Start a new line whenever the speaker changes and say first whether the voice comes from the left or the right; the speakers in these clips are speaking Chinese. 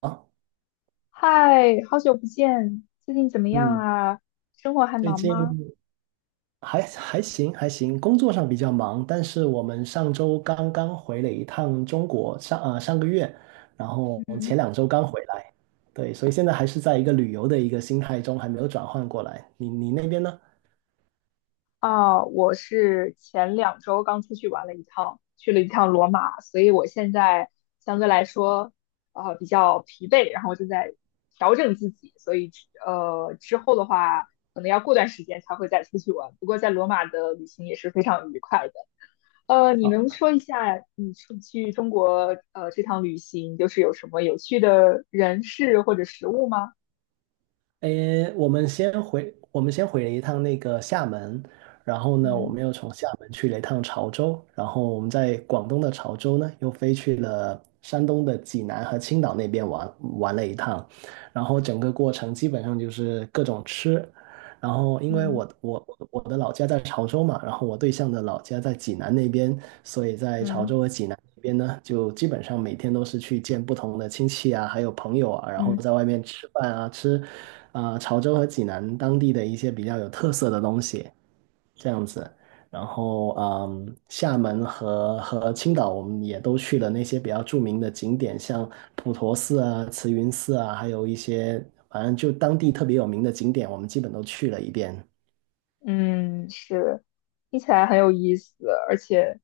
right: 啊，
left: 嗨，好久不见，最近怎么样
right: 嗯，
left: 啊？生活还
right: 最
left: 忙吗？
right: 近还行还行，工作上比较忙，但是我们上周刚刚回了一趟中国，上个月，然后
left: 嗯，
right: 前两周刚回来。对，所以现在还是在一个旅游的一个心态中，还没有转换过来。你那边呢？
left: 啊，我是前两周刚出去玩了一趟，去了一趟罗马，所以我现在相对来说，比较疲惫，然后正在调整自己，所以之后的话，可能要过段时间才会再出去玩。不过在罗马的旅行也是非常愉快的。呃，你能
right: 啊。
left: 说一下你出去中国这趟旅行，就是有什么有趣的人事或者食物吗？
right: 诶，我们先回了一趟那个厦门，然后呢，我
left: 嗯，
right: 们又从厦门去了一趟潮州，然后我们在广东的潮州呢，又飞去了山东的济南和青岛那边，玩了一趟，然后整个过程基本上就是各种吃。然后因为
left: 嗯，
right: 我的老家在潮州嘛，然后我对象的老家在济南那边，所以在潮
left: 嗯，
right: 州和济南那边呢，就基本上每天都是去见不同的亲戚啊，还有朋友啊，然后
left: 嗯，
right: 在外面吃饭啊，吃啊、潮州和济南当地的一些比较有特色的东西，这样子。然后厦门和青岛我们也都去了那些比较著名的景点，像普陀寺啊、慈云寺啊，还有一些反正就当地特别有名的景点，我们基本都去了一遍。
left: 嗯，是，听起来很有意思，而且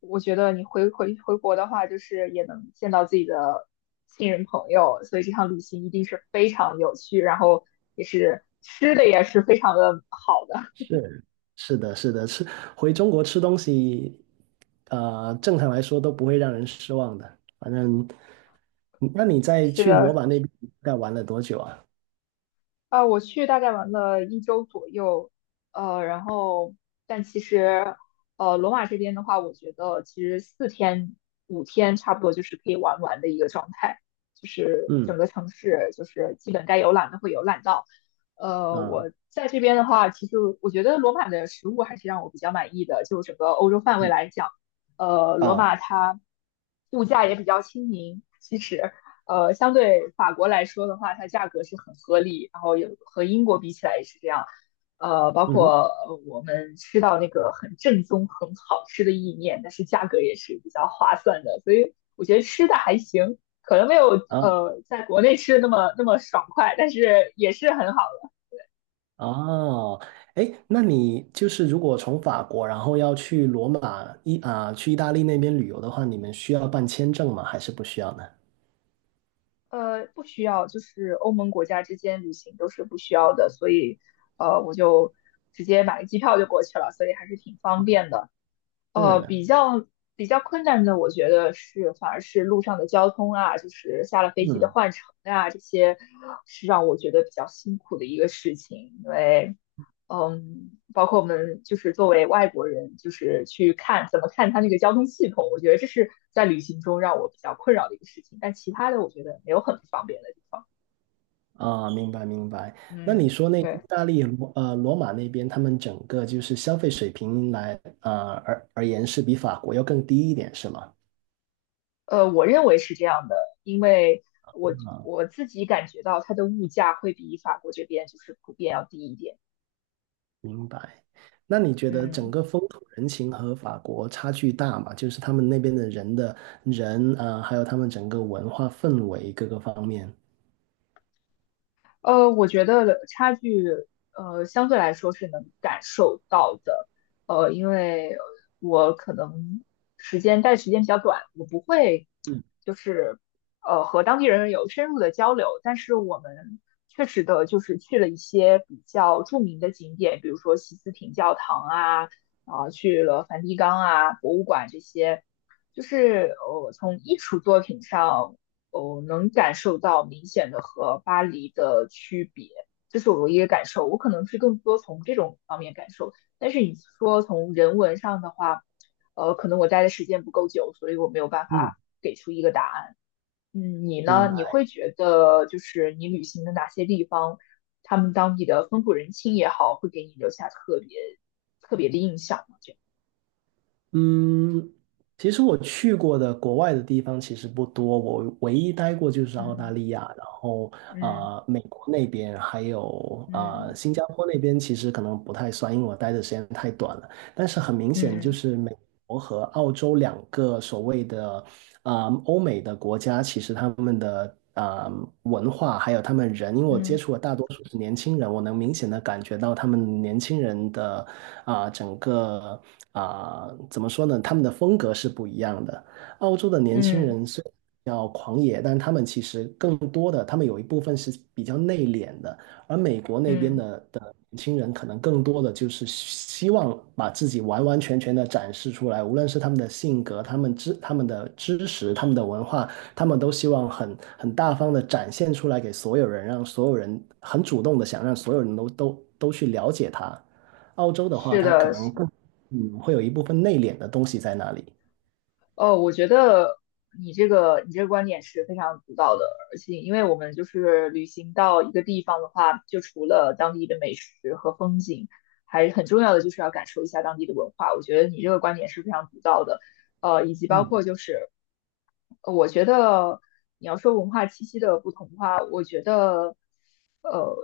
left: 我觉得你回国的话，就是也能见到自己的亲人朋友，所以这趟旅行一定是非常有趣，然后也是吃的也是非常的好的，
right: 是，是的，是的，吃回中国吃东西，正常来说都不会让人失望的。反正，那你 在
left: 吃
right: 去罗
left: 的
right: 马那边大概玩了多久啊？
left: 啊，我去大概玩了一周左右，然后但其实，罗马这边的话，我觉得其实四天五天差不多就是可以玩完的一个状态，就是
right: 嗯
left: 整个城市就是基本该游览的会游览到。呃，
right: 啊，
left: 我在这边的话，其实我觉得罗马的食物还是让我比较满意的，就整个欧洲范围
right: 嗯
left: 来讲，罗
right: 啊，
left: 马它物价也比较亲民，其实。呃，相对法国来说的话，它价格是很合理，然后有和英国比起来也是这样。包
right: 嗯哼，
left: 括我们吃到那个很正宗、很好吃的意面，但是价格也是比较划算的，所以我觉得吃的还行，可能没有
right: 啊，
left: 在国内吃的那么爽快，但是也是很好的。
right: 哦。哎，那你就是如果从法国，然后要去罗马意啊、去意大利那边旅游的话，你们需要办签证吗？还是不需要呢？
left: 呃，不需要，就是欧盟国家之间旅行都是不需要的，所以我就直接买个机票就过去了，所以还是挺方便的。呃，
right: 是，
left: 比较比较困难的，我觉得是反而是路上的交通啊，就是下了飞机的
right: 嗯，
left: 换乘啊，这些是让我觉得比较辛苦的一个事情。因为，嗯，包括我们就是作为外国人，就是去看怎么看它那个交通系统，我觉得这是在旅行中让我比较困扰的一个事情。但其他的，我觉得没有很不方便的地方。
right: 啊，明白明白。那你
left: 嗯，
right: 说那个意
left: 对。
right: 大利罗马那边，他们整个就是消费水平来啊而而言是比法国要更低一点，是吗？
left: 我认为是这样的，因为我自己感觉到它的物价会比法国这边就是普遍要低一点。
right: 明白。那你觉得整
left: 嗯。
right: 个风土人情和法国差距大吗？就是他们那边的人的人啊、还有他们整个文化氛围各个方面。
left: 呃，我觉得差距，相对来说是能感受到的，因为我可能时间待的时间比较短，我不会
right: 嗯
left: 就是和当地人有深入的交流，但是我们确实的就是去了一些比较著名的景点，比如说西斯廷教堂啊，啊、去了梵蒂冈啊，博物馆这些，就是从艺术作品上哦，能感受到明显的和巴黎的区别，这是我唯一的感受。我可能是更多从这种方面感受，但是你说从人文上的话，可能我待的时间不够久，所以我没有办
right: 嗯，
left: 法给出一个答案。嗯，你
right: 明
left: 呢？你
right: 白。
left: 会觉得就是你旅行的哪些地方，他们当地的风土人情也好，会给你留下特别的印象吗？这样，
right: 嗯，其实我去过的国外的地方其实不多，我唯一待过就是澳大
left: 嗯，
right: 利亚，然后
left: 嗯，
right: 啊、美国那边还有啊、
left: 嗯，
right: 新加坡那边，其实可能不太算，因为我待的时间太短了。但是很明显，就
left: 嗯，
right: 是美国和澳洲两个所谓的啊、欧美的国家其实他们的啊、文化还有他们人，因为我接
left: 嗯，
right: 触的大多数是年轻人，我能明显的感觉到他们年轻人的啊、整个啊、怎么说呢，他们的风格是不一样的。澳洲的年
left: 嗯，
right: 轻
left: 嗯，
right: 人虽然比较狂野，但他们其实更多的，他们有一部分是比较内敛的。而美国那边
left: 嗯，
right: 的年轻人，可能更多的就是希望把自己完完全全的展示出来，无论是他们的性格、他们的知识、他们的文化，他们都希望很大方的展现出来给所有人，让所有人很主动的想让所有人都去了解他。澳洲的话，
left: 是
right: 他可
left: 的，
right: 能更会有一部分内敛的东西在那里。
left: 哦，我觉得你这个观点是非常独到的，而且因为我们就是旅行到一个地方的话，就除了当地的美食和风景，还很重要的就是要感受一下当地的文化。我觉得你这个观点是非常独到的，呃，以及包括
right: 嗯
left: 就是，我觉得你要说文化气息的不同的话，我觉得，呃，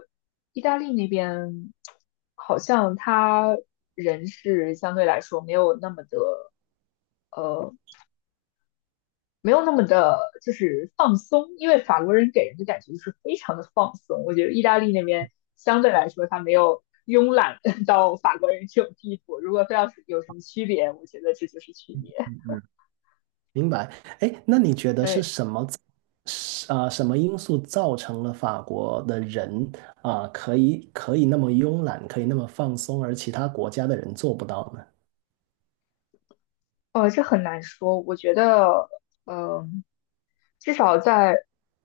left: 意大利那边好像他人是相对来说没有那么的。呃。没有那么的，就是放松，因为法国人给人的感觉就是非常的放松。我觉得意大利那边相对来说，他没有慵懒到法国人这种地步。如果非要是有什么区别，我觉得这就是区别。
right: 嗯，明白。哎，那你觉得是
left: 对。
right: 什么造是啊、什么因素造成了法国的人啊、可以那么慵懒，可以那么放松，而其他国家的人做不到呢？
left: 这很难说。我觉得，嗯、至少在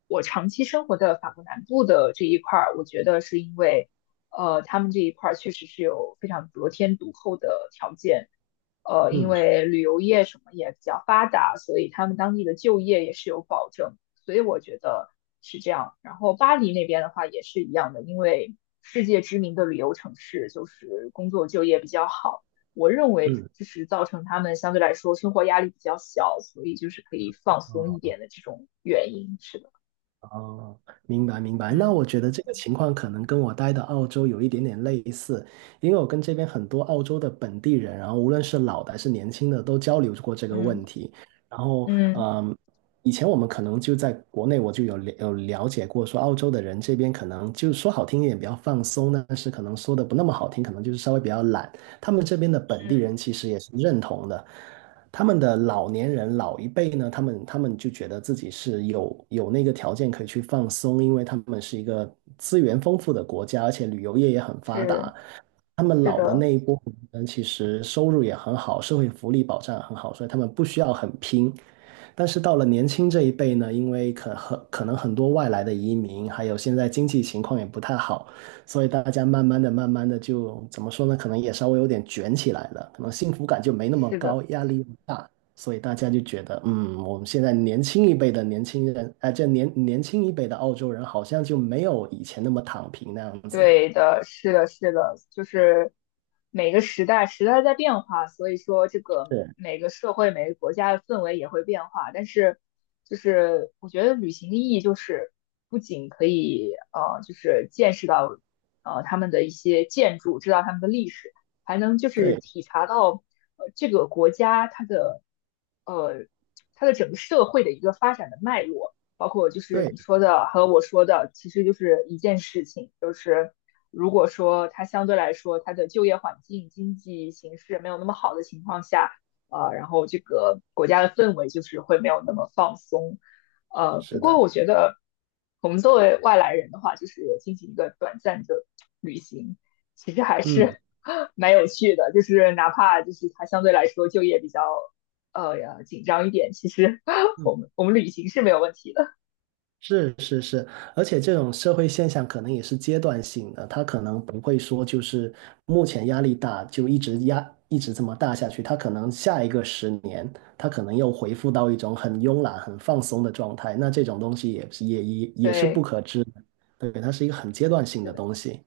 left: 我长期生活的法国南部的这一块儿，我觉得是因为，他们这一块儿确实是有非常得天独厚的条件，因
right: 嗯
left: 为旅游业什么也比较发达，所以他们当地的就业也是有保证，所以我觉得是这样。然后巴黎那边的话也是一样的，因为世界知名的旅游城市，就是工作就业比较好。我认为
right: 嗯。
left: 就是造成他们相对来说生活压力比较小，所以就是可以放松一
right: 啊。
left: 点的这种原因。是的，
right: 哦，明白明白。那
left: 嗯，
right: 我觉得这个情况可能跟我待的澳洲有一点点类似，因为我跟这边很多澳洲的本地人，然后无论是老的还是年轻的，都交流过这个
left: 嗯，
right: 问题。然后，
left: 嗯，
right: 嗯，以前我们可能就在国内，我就有了解过，说澳洲的人这边可能就说好听一点比较放松，但是可能说的不那么好听，可能就是稍微比较懒。他们这边的本地
left: 嗯，
right: 人其实也是认同的。他们的老年人老一辈呢，他们就觉得自己是有那个条件可以去放松，因为他们是一个资源丰富的国家，而且旅游业也很发
left: 是，
right: 达。他们
left: 是
right: 老的
left: 的，
right: 那一波人其实收入也很好，社会福利保障很好，所以他们不需要很拼。但是到了年轻这一辈呢，因为可能很多外来的移民，还有现在经济情况也不太好，所以大家慢慢的、慢慢的就怎么说呢？可能也稍微有点卷起来了，可能幸福感就没那么
left: 是
right: 高，
left: 的。
right: 压力又大，所以大家就觉得，嗯，我们现在年轻一辈的年轻人，哎、年轻一辈的澳洲人好像就没有以前那么躺平那样子。
left: 对的，是的，是的，就是每个时代在变化，所以说这个
right: 是，
left: 每个社会、每个国家的氛围也会变化。但是，就是我觉得旅行的意义就是不仅可以就是见识到他们的一些建筑，知道他们的历史，还能就是
right: 对
left: 体察到这个国家它的呃它的整个社会的一个发展的脉络。包括就是
right: 对，
left: 你说的和我说的，其实就是一件事情，就是如果说它相对来说它的就业环境、经济形势没有那么好的情况下，然后这个国家的氛围就是会没有那么放松，呃，不
right: 是
left: 过我
right: 的，
left: 觉得我们作为外来人的话，就是进行一个短暂的旅行，其实还
right: 嗯，
left: 是 蛮有趣的，就是哪怕就是它相对来说就业比较紧张一点，其实
right: 嗯。
left: 我们旅行是没有问题的。
right: 是是是，而且这种社会现象可能也是阶段性的，它可能不会说就是目前压力大就一直这么大下去，它可能下一个十年，它可能又恢复到一种很慵懒、很放松的状态，那这种东西也是不
left: 对，
right: 可知的。对，它是一个很阶段性
left: 是
right: 的
left: 的，
right: 东西。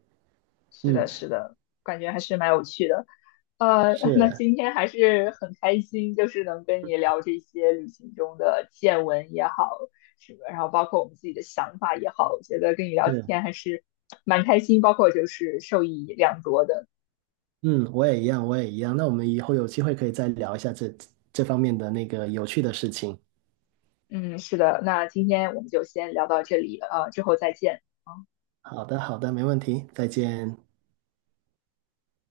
left: 是
right: 嗯，
left: 的，是的，感觉还是蛮有趣的。呃，那
right: 是
left: 今天还是很开心，就是能跟你聊这些旅行中的见闻也好，是么，然后包括我们自己的想法也好，我觉得跟你聊
right: 是，
left: 天还是蛮开心，包括就是受益良多的。
right: 嗯，我也一样，我也一样。那我们以后有机会可以再聊一下这方面的那个有趣的事情。
left: 嗯，是的，那今天我们就先聊到这里，之后再见。嗯
right: 好的，好的，没问题，再见。